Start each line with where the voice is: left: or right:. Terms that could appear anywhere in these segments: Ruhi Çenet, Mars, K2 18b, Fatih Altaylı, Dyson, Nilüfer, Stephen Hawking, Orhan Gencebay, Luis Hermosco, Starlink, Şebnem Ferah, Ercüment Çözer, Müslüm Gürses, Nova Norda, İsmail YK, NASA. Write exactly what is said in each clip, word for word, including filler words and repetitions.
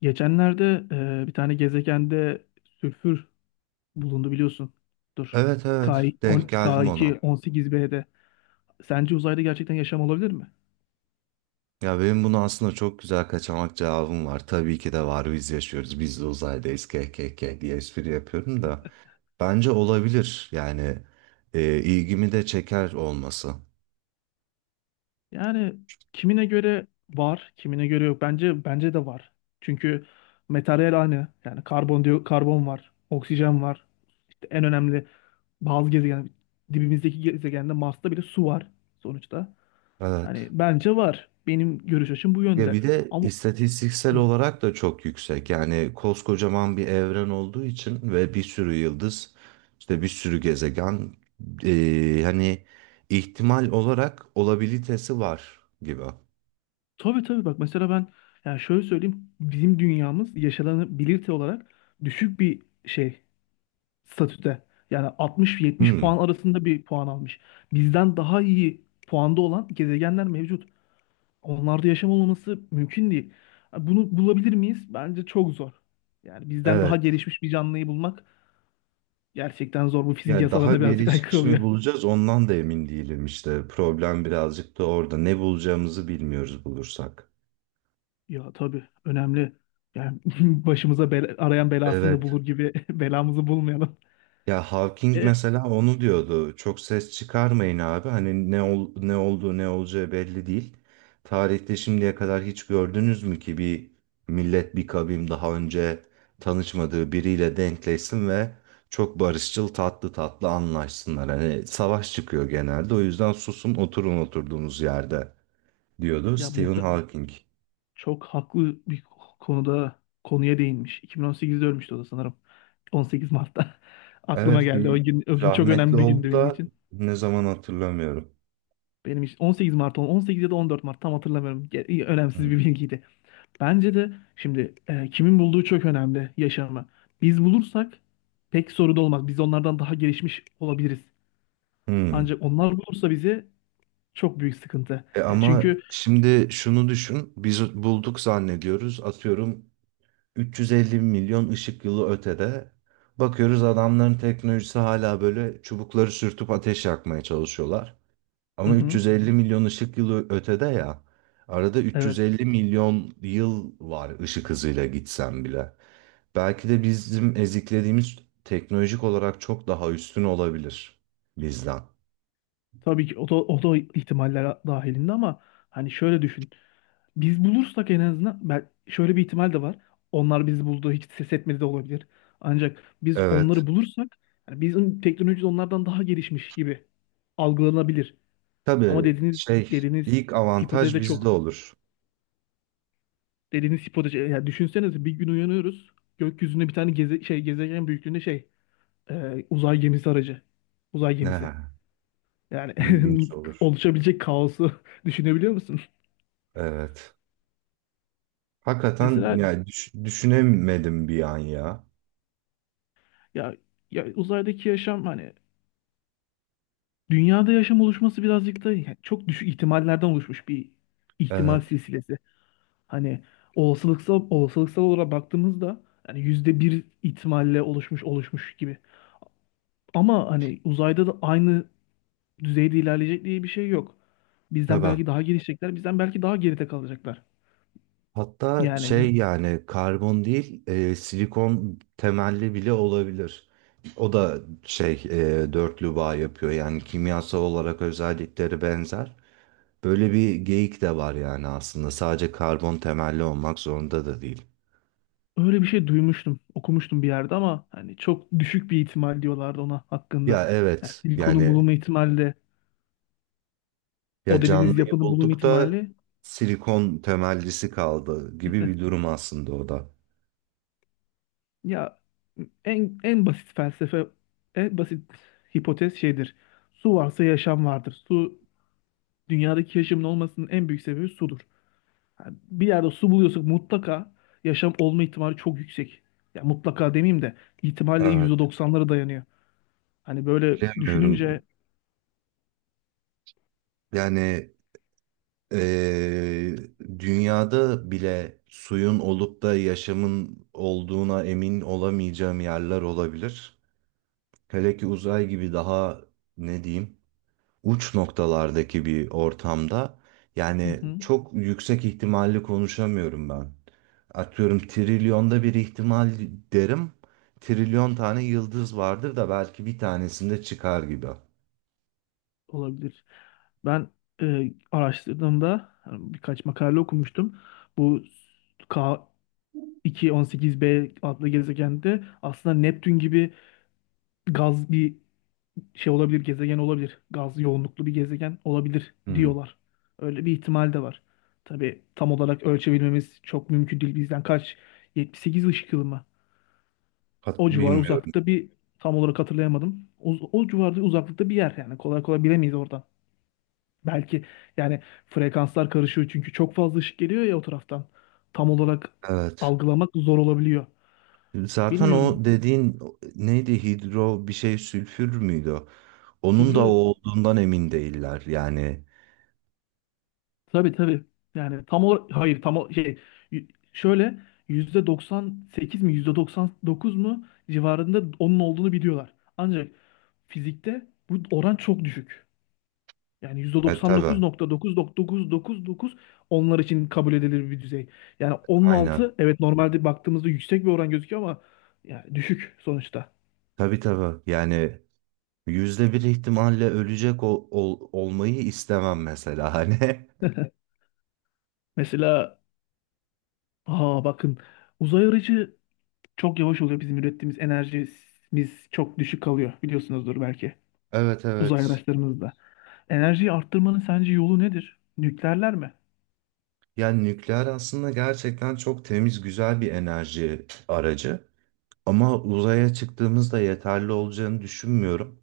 left: Geçenlerde e, bir tane gezegende sülfür bulundu biliyorsun. Dur.
right: Evet evet
left: K
right: denk
left: on-
right: geldim
left: ka iki
right: ona.
left: on sekiz bede'de. Sence uzayda gerçekten yaşam olabilir mi?
right: Ya benim bunu aslında çok güzel kaçamak cevabım var. Tabii ki de var, biz yaşıyoruz, biz de uzaydayız kkk diye espri yapıyorum da. Bence olabilir yani e, ilgimi de çeker olması.
left: Yani kimine göre var, kimine göre yok. Bence bence de var. Çünkü materyal aynı. Yani karbon diyor, karbon var, oksijen var. İşte en önemli bazı gezegen dibimizdeki gezegende Mars'ta bile su var sonuçta. Hani
right: Evet.
left: bence var. Benim görüş açım bu
right: Ya
left: yönde.
right: bir de
left: Ama
right: istatistiksel
left: hı,
right: olarak da çok yüksek. Yani koskocaman bir evren olduğu için ve bir sürü yıldız, işte bir sürü gezegen, e, hani ihtimal olarak olabilitesi var gibi.
left: tabii tabii bak mesela ben yani şöyle söyleyeyim bizim dünyamız yaşanabilirte olarak düşük bir şey. Statüde. Yani altmıştan yetmişe puan
right: Hmm.
left: arasında bir puan almış. Bizden daha iyi puanda olan gezegenler mevcut. Onlarda yaşam olmaması mümkün değil. Bunu bulabilir miyiz? Bence çok zor. Yani bizden daha
right: Evet.
left: gelişmiş bir canlıyı bulmak gerçekten zor. Bu fizik
right: Yani daha
left: yasalarına birazcık aykırı
right: gelişmiş
left: oluyor.
right: mi bulacağız ondan da emin değilim işte. Problem birazcık da orada. Ne bulacağımızı bilmiyoruz bulursak.
left: Ya tabii önemli. Yani başımıza bela, arayan belasını da
right: Evet.
left: bulur gibi belamızı bulmayalım.
right: Ya Hawking
left: E,
right: mesela onu diyordu. Çok ses çıkarmayın abi. Hani ne ol, ne olduğu ne olacağı belli değil. Tarihte şimdiye kadar hiç gördünüz mü ki bir millet, bir kavim, daha önce tanışmadığı biriyle denkleşsin ve çok barışçıl, tatlı tatlı anlaşsınlar. Hani savaş çıkıyor genelde. O yüzden susun, oturun oturduğunuz yerde, diyordu
left: Ya
right: Stephen
left: muhtemelen
right: Hawking.
left: çok haklı bir konuda konuya değinmiş. iki bin on sekizde ölmüştü o da sanırım. on sekiz Mart'ta. Aklıma
right: Evet,
left: geldi. O
right: bir
left: gün o gün çok
right: rahmetli
left: önemli bir gündü
right: oldu
left: benim
right: da
left: için.
right: ne zaman hatırlamıyorum.
left: Benim için on sekiz Mart ol- on sekiz ya da on dört Mart tam hatırlamıyorum. Ge- iyi, önemsiz bir
right: Hmm.
left: bilgiydi. Bence de şimdi e, kimin bulduğu çok önemli yaşamı. Biz bulursak pek sorun olmaz. Biz onlardan daha gelişmiş olabiliriz.
right: Hmm.
left: Ancak onlar bulursa bizi çok büyük sıkıntı.
right: E
left: Ya
right: ama
left: çünkü.
right: şimdi şunu düşün. Biz bulduk zannediyoruz. Atıyorum üç yüz elli milyon ışık yılı ötede. Bakıyoruz, adamların teknolojisi hala böyle çubukları sürtüp ateş yakmaya çalışıyorlar.
left: Hı
right: Ama
left: hı.
right: üç yüz elli milyon ışık yılı ötede ya. Arada
left: Evet.
right: üç yüz elli milyon yıl var ışık hızıyla gitsen bile. Belki de bizim eziklediğimiz teknolojik olarak çok daha üstün olabilir bizden.
left: Tabii ki o da, o da ihtimaller dahilinde ama hani şöyle düşün. Biz bulursak en azından ben şöyle bir ihtimal de var. Onlar bizi buldu, hiç ses etmedi de olabilir. Ancak biz
right: Evet.
left: onları bulursak yani bizim teknolojimiz onlardan daha gelişmiş gibi algılanabilir. Ama
right: Tabii
left: dediğiniz
right: şey,
left: dediğiniz
right: ilk
left: hipotez
right: avantaj
left: de
right: bizde
left: çok
right: olur.
left: dediğiniz hipotez yani düşünsenize bir gün uyanıyoruz. Gökyüzünde bir tane geze, şey gezegen büyüklüğünde şey e, uzay gemisi aracı. Uzay
right: Ne
left: gemisi. Yani
right: ilginç olur.
left: oluşabilecek kaosu düşünebiliyor musun?
right: Evet. Hakikaten
left: Mesela
right: yani düş- düşünemedim bir an ya.
left: ya, ya uzaydaki yaşam hani dünyada yaşam oluşması birazcık da yani çok düşük ihtimallerden oluşmuş bir ihtimal
right: Evet.
left: silsilesi. Hani olasılıksal olasılıksal olarak baktığımızda yani yüzde bir ihtimalle oluşmuş oluşmuş gibi. Ama hani uzayda da aynı düzeyde ilerleyecek diye bir şey yok. Bizden
right: Tabii.
left: belki daha gelişecekler, bizden belki daha geride kalacaklar.
right: Hatta
left: Yani
right: şey, yani karbon değil, e, silikon temelli bile olabilir. O da şey, e, dörtlü bağ yapıyor, yani kimyasal olarak özellikleri benzer. Böyle bir geyik de var yani, aslında sadece karbon temelli olmak zorunda da değil.
left: öyle bir şey duymuştum, okumuştum bir yerde ama hani çok düşük bir ihtimal diyorlardı ona hakkında.
right: Ya
left: Yani
right: evet
left: silikonun
right: yani,
left: bulunma ihtimali de,
right: ya
left: o dediğiniz
right: canlıyı
left: yapının bulunma
right: bulduk da
left: ihtimali.
right: silikon temellisi kaldı gibi bir durum aslında o da.
left: Ya en en basit felsefe, en basit hipotez şeydir. Su varsa yaşam vardır. Su dünyadaki yaşamın olmasının en büyük sebebi sudur. Yani bir yerde su buluyorsak mutlaka yaşam olma ihtimali çok yüksek. Ya mutlaka demeyeyim de ihtimalle
right: Evet,
left: yüzde doksanlara dayanıyor. Hani böyle düşününce,
right: bilemiyorum yani. Eee, Dünyada bile suyun olup da yaşamın olduğuna emin olamayacağım yerler olabilir. Hele ki uzay gibi daha, ne diyeyim, uç noktalardaki bir ortamda,
left: hı
right: yani
left: hı,
right: çok yüksek ihtimalli konuşamıyorum ben. Atıyorum trilyonda bir ihtimal derim. Trilyon tane yıldız vardır da belki bir tanesinde çıkar gibi.
left: olabilir. Ben e, araştırdığımda hani birkaç makale okumuştum. Bu ka iki yüz on sekiz b adlı gezegende aslında Neptün gibi gaz bir şey olabilir, gezegen olabilir. Gaz yoğunluklu bir gezegen olabilir
right: Hmm.
left: diyorlar. Öyle bir ihtimal de var. Tabii tam olarak ölçebilmemiz çok mümkün değil. Bizden kaç? yetmiş sekiz ışık yılı mı?
right: Hat-
left: O civar
right: bilmiyorum.
left: uzaklıkta bir tam olarak hatırlayamadım. O, o civarda uzaklıkta bir yer yani kolay kolay bilemeyiz oradan. Belki yani frekanslar karışıyor çünkü çok fazla ışık geliyor ya o taraftan. Tam olarak
right: Evet.
left: algılamak zor olabiliyor.
right: Zaten
left: Bilmiyorum.
right: o dediğin neydi, hidro bir şey, sülfür müydü o? Onun da o
left: Hidro
right: olduğundan emin değiller yani.
left: Tabii tabii. Yani tam olarak hayır tam o- şey y- şöyle yüzde doksan sekiz mi yüzde doksan dokuz mu civarında onun olduğunu biliyorlar. Ancak fizikte bu oran çok düşük. Yani
right: E, tabii,
left: yüzde doksan dokuz nokta dokuz dokuz dokuz dokuz onlar için kabul edilir bir düzey. Yani onun
right: aynen.
left: altı evet normalde baktığımızda yüksek bir oran gözüküyor ama yani düşük sonuçta.
right: Tabii tabii, yani yüzde bir ihtimalle ölecek ol- ol- olmayı istemem mesela hani.
left: Mesela aa bakın uzay aracı çok yavaş oluyor. Bizim ürettiğimiz enerjimiz çok düşük kalıyor biliyorsunuzdur belki
right: Evet
left: uzay
right: evet.
left: araçlarımızda. Enerjiyi arttırmanın sence yolu nedir? Nükleerler mi?
right: Yani nükleer aslında gerçekten çok temiz, güzel bir enerji aracı. Ama uzaya çıktığımızda yeterli olacağını düşünmüyorum.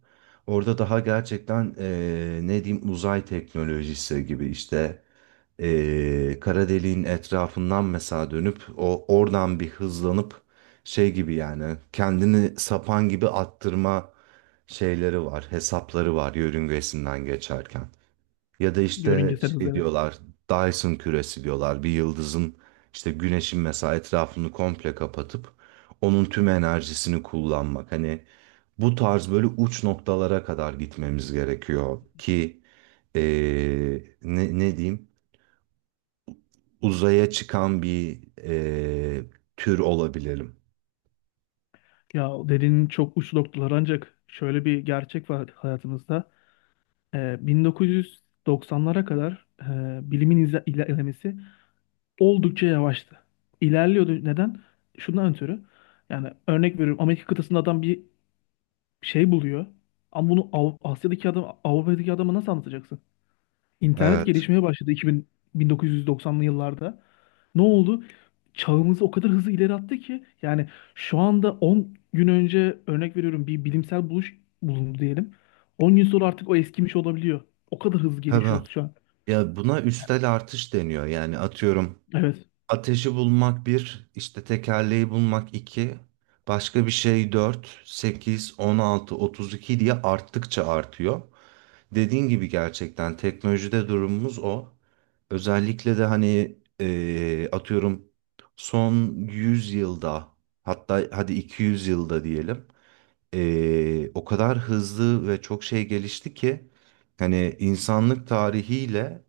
right: Orada daha gerçekten eee, ne diyeyim, uzay teknolojisi gibi işte, eee kara deliğin etrafından mesela dönüp o oradan bir hızlanıp şey gibi, yani kendini sapan gibi attırma şeyleri var, hesapları var yörüngesinden geçerken. Ya da işte
left: Yörüngesel hız
right: şey
left: evet.
right: diyorlar, Dyson küresi diyorlar. Bir yıldızın, işte güneşin mesela, etrafını komple kapatıp onun tüm enerjisini kullanmak. Hani bu tarz, böyle uç noktalara kadar gitmemiz gerekiyor ki eee, ne, ne diyeyim, uzaya çıkan bir eee, tür olabilirim.
left: Ya dediğin çok uç noktalar ancak şöyle bir gerçek var hayatımızda. Ee, bin dokuz yüz doksanlara kadar e, bilimin izle- ilerlemesi oldukça yavaştı. İlerliyordu. Neden? Şundan ötürü. Yani örnek veriyorum Amerika kıtasında adam bir şey buluyor. Ama bunu Av- Asya'daki adam Avrupa'daki adama nasıl anlatacaksın? İnternet
right: Evet.
left: gelişmeye başladı iki bin, bin dokuz yüz doksanlı yıllarda. Ne oldu? Çağımızı o kadar hızlı ileri attı ki yani şu anda on gün önce örnek veriyorum bir bilimsel buluş bulundu diyelim. on gün sonra artık o eskimiş olabiliyor. O kadar hızlı gelişiyoruz
right: Tabii.
left: şu an.
right: Ya buna üstel artış deniyor. Yani atıyorum,
left: Evet.
right: ateşi bulmak bir, işte tekerleği bulmak iki, başka bir şey dört, sekiz, on altı, otuz iki diye arttıkça artıyor. Dediğin gibi gerçekten teknolojide durumumuz o. Özellikle de hani eee, atıyorum son yüz yılda, hatta hadi iki yüz yılda diyelim, eee, o kadar hızlı ve çok şey gelişti ki hani insanlık tarihiyle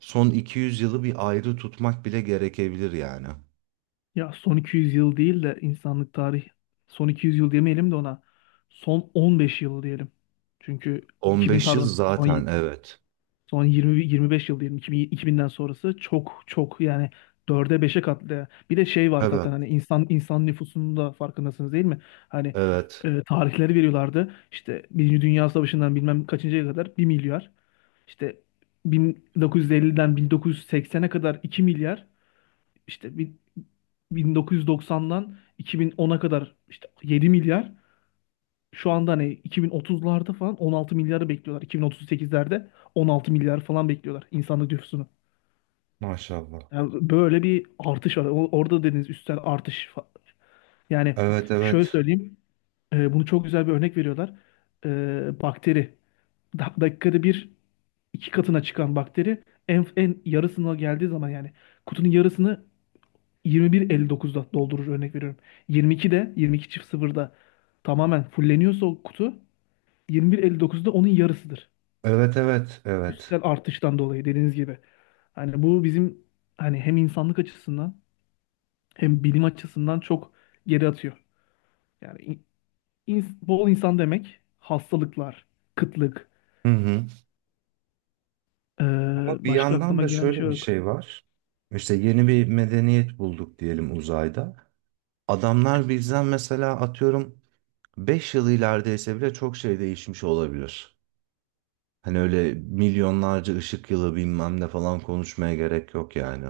right: son iki yüz yılı bir ayrı tutmak bile gerekebilir yani.
left: Ya son iki yüz yıl değil de insanlık tarih son iki yüz yıl demeyelim de ona son on beş yıl diyelim. Çünkü iki bin
right: on beş yıl
left: pardon son
right: zaten, evet.
left: Son yirmi yirmi beş yıl diyelim iki bin iki binden sonrası çok çok yani dörde beşe katlayan. Bir de şey var zaten
right: Evet,
left: hani insan insan nüfusunun da farkındasınız değil mi? Hani
right: evet.
left: e, tarihleri veriyorlardı. İşte Birinci Dünya Savaşı'ndan bilmem kaçıncıya kadar bir milyar. İşte bin dokuz yüz elliden bin dokuz yüz seksene kadar iki milyar. İşte bin- 1990'dan iki bin ona kadar işte yedi milyar. Şu anda hani iki bin otuzlarda falan on altı milyarı bekliyorlar. iki bin otuz sekizlerde on altı milyar falan bekliyorlar insanlık nüfusunu.
right: Maşallah.
left: Yani böyle bir artış var. O- Orada dediğiniz üstel artış. fa- Yani
right: Evet,
left: şöyle
right: evet.
left: söyleyeyim. E, bunu çok güzel bir örnek veriyorlar. E, bakteri. Da- dakikada bir iki katına çıkan bakteri en, en yarısına geldiği zaman yani kutunun yarısını yirmi bir elli dokuzda doldurur örnek veriyorum. yirmi ikide yirmi iki çift sıfırda tamamen fulleniyorsa o kutu yirmi bir elli dokuzda onun yarısıdır.
right: Evet, evet, evet.
left: Üstsel artıştan dolayı dediğiniz gibi. Hani bu bizim hani hem insanlık açısından hem bilim açısından çok geri atıyor. Yani in- ins- bol insan demek hastalıklar, kıtlık,
right: Hı hı.
left: ee,
right: Ama bir
left: başka
right: yandan
left: aklıma
right: da
left: gelen bir şey
right: şöyle bir
left: yok.
right: şey var. İşte yeni bir medeniyet bulduk diyelim uzayda. Adamlar bizden mesela atıyorum beş yıl ilerideyse bile çok şey değişmiş olabilir. Hani öyle milyonlarca ışık yılı bilmem ne falan konuşmaya gerek yok yani.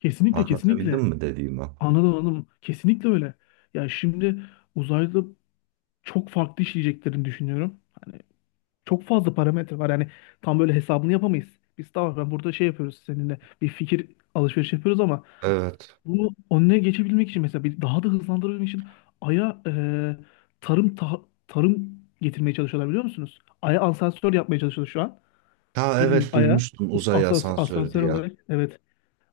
left: Kesinlikle kesinlikle.
right: Anlatabildim mi dediğimi?
left: Anladım anladım. Kesinlikle öyle. Ya şimdi uzayda çok farklı işleyeceklerini düşünüyorum. Hani çok fazla parametre var. Yani tam böyle hesabını yapamayız. Biz tamam ben burada şey yapıyoruz seninle bir fikir alışverişi yapıyoruz ama
right: Evet.
left: bunu önüne geçebilmek için mesela bir daha da hızlandırabilmek için Ay'a e, tarım ta- tarım getirmeye çalışıyorlar biliyor musunuz? Ay'a asansör yapmaya çalışıyor şu an.
right: Ha
left: Bildiğiniz
right: evet,
left: Ay'a
right: duymuştum,
left: us-
right: uzay
left: asans-
right: asansörü
left: asansör
right: diye.
left: olarak evet.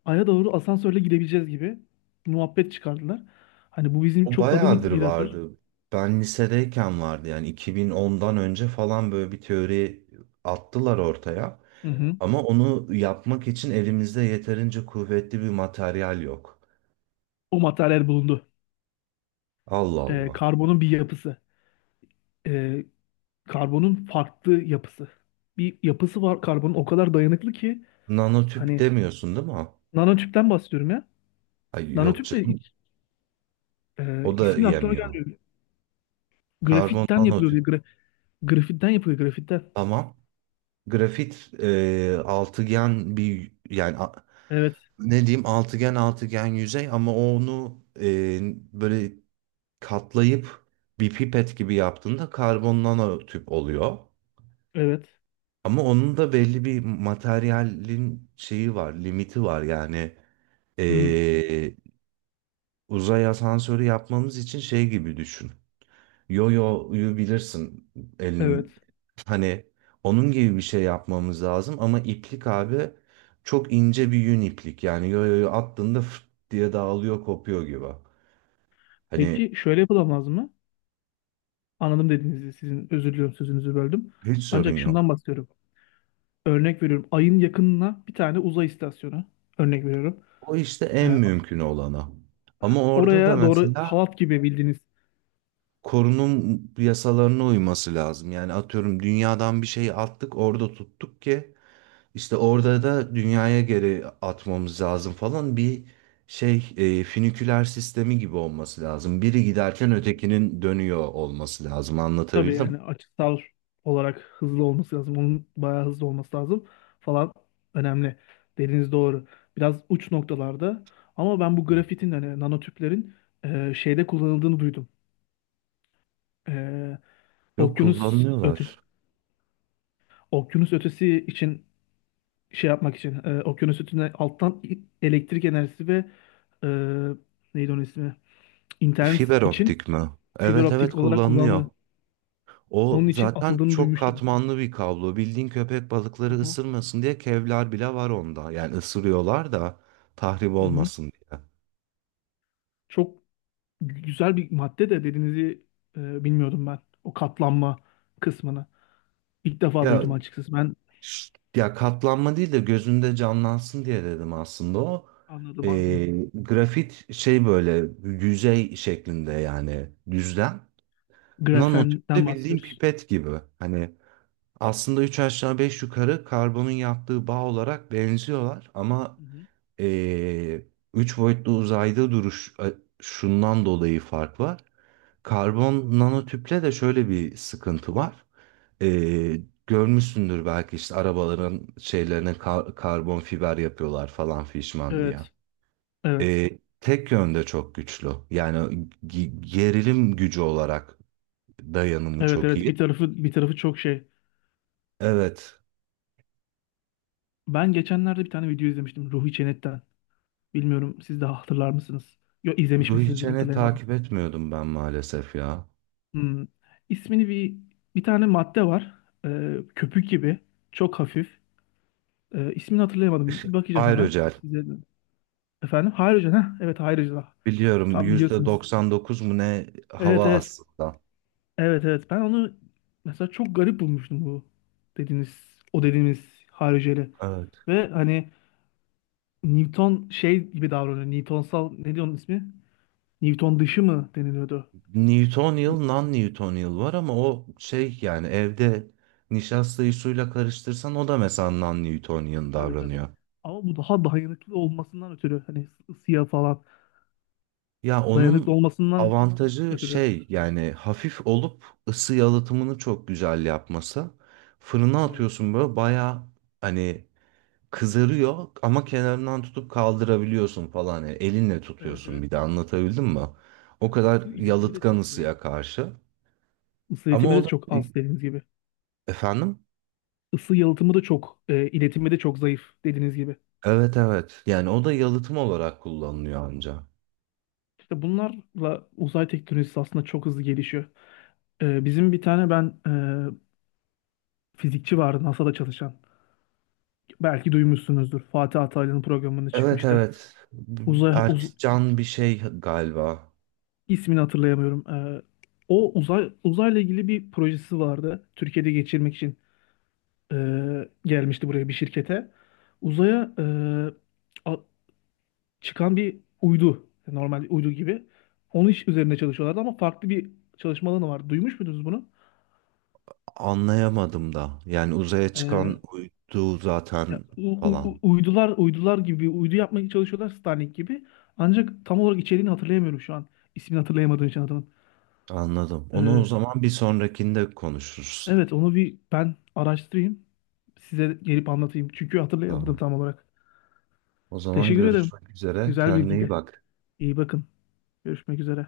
left: Ay'a doğru asansörle gidebileceğiz gibi bir muhabbet çıkardılar. Hani bu bizim
right: O
left: çok adım
right: bayağıdır
left: it- yaratır.
right: vardı. Ben lisedeyken vardı yani, iki bin onundan önce falan böyle bir teori attılar ortaya.
left: Hı hı.
right: Ama onu yapmak için elimizde yeterince kuvvetli bir materyal yok.
left: O materyal bulundu.
right: Allah
left: E,
right: Allah.
left: karbonun bir yapısı. Karbonun farklı yapısı. Bir yapısı var karbonun o kadar dayanıklı ki
right: Nanotüp
left: hani
right: demiyorsun değil mi?
left: nanotüpten bahsediyorum ya.
right: Ay yok
left: Nanotüp de
right: canım.
left: hiç, e,
right: O da
left: ismi aklıma
right: yemiyor.
left: gelmiyor.
right: Karbon
left: Grafitten yapılıyor diye.
right: nanotüp.
left: Gra- grafitten yapılıyor grafitten.
right: Tamam. Grafit, e, altıgen bir, yani a-
left: Evet.
right: ne diyeyim altıgen, altıgen yüzey, ama onu e, böyle katlayıp bir pipet gibi yaptığında karbon nanotüp oluyor.
left: Evet.
right: Ama onun da belli bir materyalin şeyi var, limiti var, yani
left: Hmm,
right: e, uzay asansörü yapmamız için şey gibi düşün. Yo-yo'yu bilirsin,
left: evet.
right: elin, hani onun gibi bir şey yapmamız lazım ama iplik abi, çok ince bir yün iplik, yani yo-yo'yu attığında fıt diye dağılıyor, kopuyor gibi. Hani,
left: Peki şöyle yapılamaz lazım mı? Anladım dediğinizi sizin özür diliyorum sözünüzü böldüm.
right: hiç sorun
left: Ancak şundan
right: yok.
left: bahsediyorum. Örnek veriyorum. Ayın yakınına bir tane uzay istasyonu. Örnek veriyorum.
right: O işte
left: E,
right: en mümkün olanı. Ama orada da
left: Oraya doğru
right: mesela
left: halat gibi bildiğiniz.
right: korunum yasalarına uyması lazım. Yani atıyorum dünyadan bir şey attık orada tuttuk ki, İşte orada da dünyaya geri atmamız lazım falan, bir şey, e, füniküler sistemi gibi olması lazım. Biri giderken ötekinin dönüyor olması lazım.
left: Tabii
right: Anlatabildim.
left: yani açısal olarak hızlı olması lazım. Onun bayağı hızlı olması lazım falan önemli. Dediğiniz doğru. Biraz uç noktalarda ama ben bu grafitin hani nanotüplerin e, şeyde kullanıldığını duydum. E,
right: Yok,
left: okyanus ötesi
right: kullanılıyorlar.
left: okyanus ötesi için şey yapmak için e, okyanus ötesine alttan i- elektrik enerjisi ve e, neydi onun ismi? İnternet
right: Fiber
left: için
right: optik mi?
left: fiber
right: Evet evet,
left: optik olarak
right: kullanılıyor.
left: kullanımı
right: O
left: onun için
right: zaten
left: atıldığını
right: çok
left: duymuştum.
right: katmanlı bir kablo. Bildiğin köpek
left: Hı
right: balıkları
left: hı.
right: ısırmasın diye kevlar bile var onda. Yani ısırıyorlar da tahrip
left: Hı hı.
right: olmasın diye.
left: Çok güzel bir madde de dediğinizi e, bilmiyordum ben. O katlanma kısmını. İlk defa
right: Ya
left: duydum açıkçası. Ben
right: şşt, ya katlanma değil de gözünde canlansın diye dedim aslında o.
left: anladım anladım.
right: Ee, grafit şey böyle yüzey şeklinde, yani düzlem. Nanotüp
left: Grafenden
right: de bildiğin
left: bahsediyoruz.
right: pipet gibi. Hani aslında üç aşağı beş yukarı karbonun yaptığı bağ olarak benziyorlar ama
left: Hı hı.
right: ee, üç boyutlu uzayda duruş a- şundan dolayı fark var. Karbon nanotüple de şöyle bir sıkıntı var. Ee, Görmüşsündür belki, işte arabaların şeylerine kar- karbon fiber yapıyorlar falan fişman diye.
left: Evet. Evet.
right: Ee, tek yönde çok güçlü. Yani gi- gerilim gücü olarak dayanımı
left: Evet
right: çok
left: evet
right: iyi.
left: bir tarafı bir tarafı çok şey.
right: Evet.
left: Ben geçenlerde bir tane video izlemiştim Ruhi Çenet'ten. Bilmiyorum siz de hatırlar mısınız? Yok izlemiş
right: Ruhi
left: misinizdir
right: Çen'i
left: hatırlayamadım.
right: takip etmiyordum ben maalesef ya.
left: Hmm. İsmini bir bir tane madde var. Ee, köpük gibi. Çok hafif. Ee, ismini hatırlayamadım. Bakacağım hemen.
right: Aerogel.
left: Size efendim hidrojen ha evet hidrojen.
right: Biliyorum,
left: Tam biliyorsunuz.
right: yüzde doksan dokuz mu ne
left: Evet
right: hava
left: evet.
right: aslında.
left: Evet evet. Ben onu mesela çok garip bulmuştum bu dediğiniz o dediğimiz hariceli.
right: Evet.
left: Ve hani Newton şey gibi davranıyor. Newtonsal ne diyor onun ismi? Newton dışı mı deniliyordu?
right: Newtonial, non-Newtonial var ama o şey, yani evde nişastayı suyla karıştırsan o da mesela non-Newtonian
left: Tabii tabii.
right: davranıyor.
left: Ama bu daha dayanıklı olmasından ötürü hani ısı- ısıya falan
right: Ya
left: dayanıklı
right: onun
left: olmasından
right: avantajı
left: ötürü.
right: şey, yani hafif olup ısı yalıtımını çok güzel yapması. Fırına
left: Evet.
right: atıyorsun böyle baya, hani kızarıyor ama kenarından tutup kaldırabiliyorsun falan. Yani elinle
left: Evet
right: tutuyorsun
left: evet.
right: bir de, anlatabildim mi? O
left: Yani
right: kadar
left: ısı iletimi de
right: yalıtkan
left: çok zayıf.
right: ısıya karşı.
left: Isı
right: Ama
left: iletimi
right: o
left: de
right: da
left: çok
right: e,
left: az dediğiniz gibi.
right: efendim?
left: Isı yalıtımı da çok e, iletimi de çok zayıf dediğiniz gibi.
right: Evet evet. Yani o da yalıtım olarak kullanılıyor anca.
left: İşte bunlarla uzay teknolojisi aslında çok hızlı gelişiyor. Ee, bizim bir tane ben e, fizikçi vardı NASA'da çalışan. Belki duymuşsunuzdur. Fatih Altaylı'nın programında
right: Evet
left: çıkmıştı.
right: evet.
left: Uzay uz-
right: Erkcan bir şey galiba.
left: ismini hatırlayamıyorum. Ee, o uzay uzayla ilgili bir projesi vardı. Türkiye'de geçirmek için e, gelmişti buraya bir şirkete. Uzaya e, a- çıkan bir uydu, normal bir uydu gibi. Onun iş üzerine çalışıyorlardı ama farklı bir çalışma alanı vardı. Duymuş muydunuz bunu?
right: Anlayamadım da. Yani uzaya
left: Ee,
right: çıkan uydu
left: Ya,
right: zaten
left: u- u-
right: falan.
left: u- uydular uydular gibi uydu yapmaya çalışıyorlar Starlink gibi. Ancak tam olarak içeriğini hatırlayamıyorum şu an. İsmini hatırlayamadığım için adamın.
right: Anladım. Onu o
left: Ee,
right: zaman bir sonrakinde konuşuruz.
left: evet onu bir ben araştırayım. Size gelip anlatayım. Çünkü hatırlayamadım
right: Tamam.
left: tam olarak.
right: O zaman
left: Teşekkür ederim.
right: görüşmek üzere.
left: Güzel
right: Kendine iyi
left: bilgiydi.
right: bak.
left: İyi bakın. Görüşmek üzere.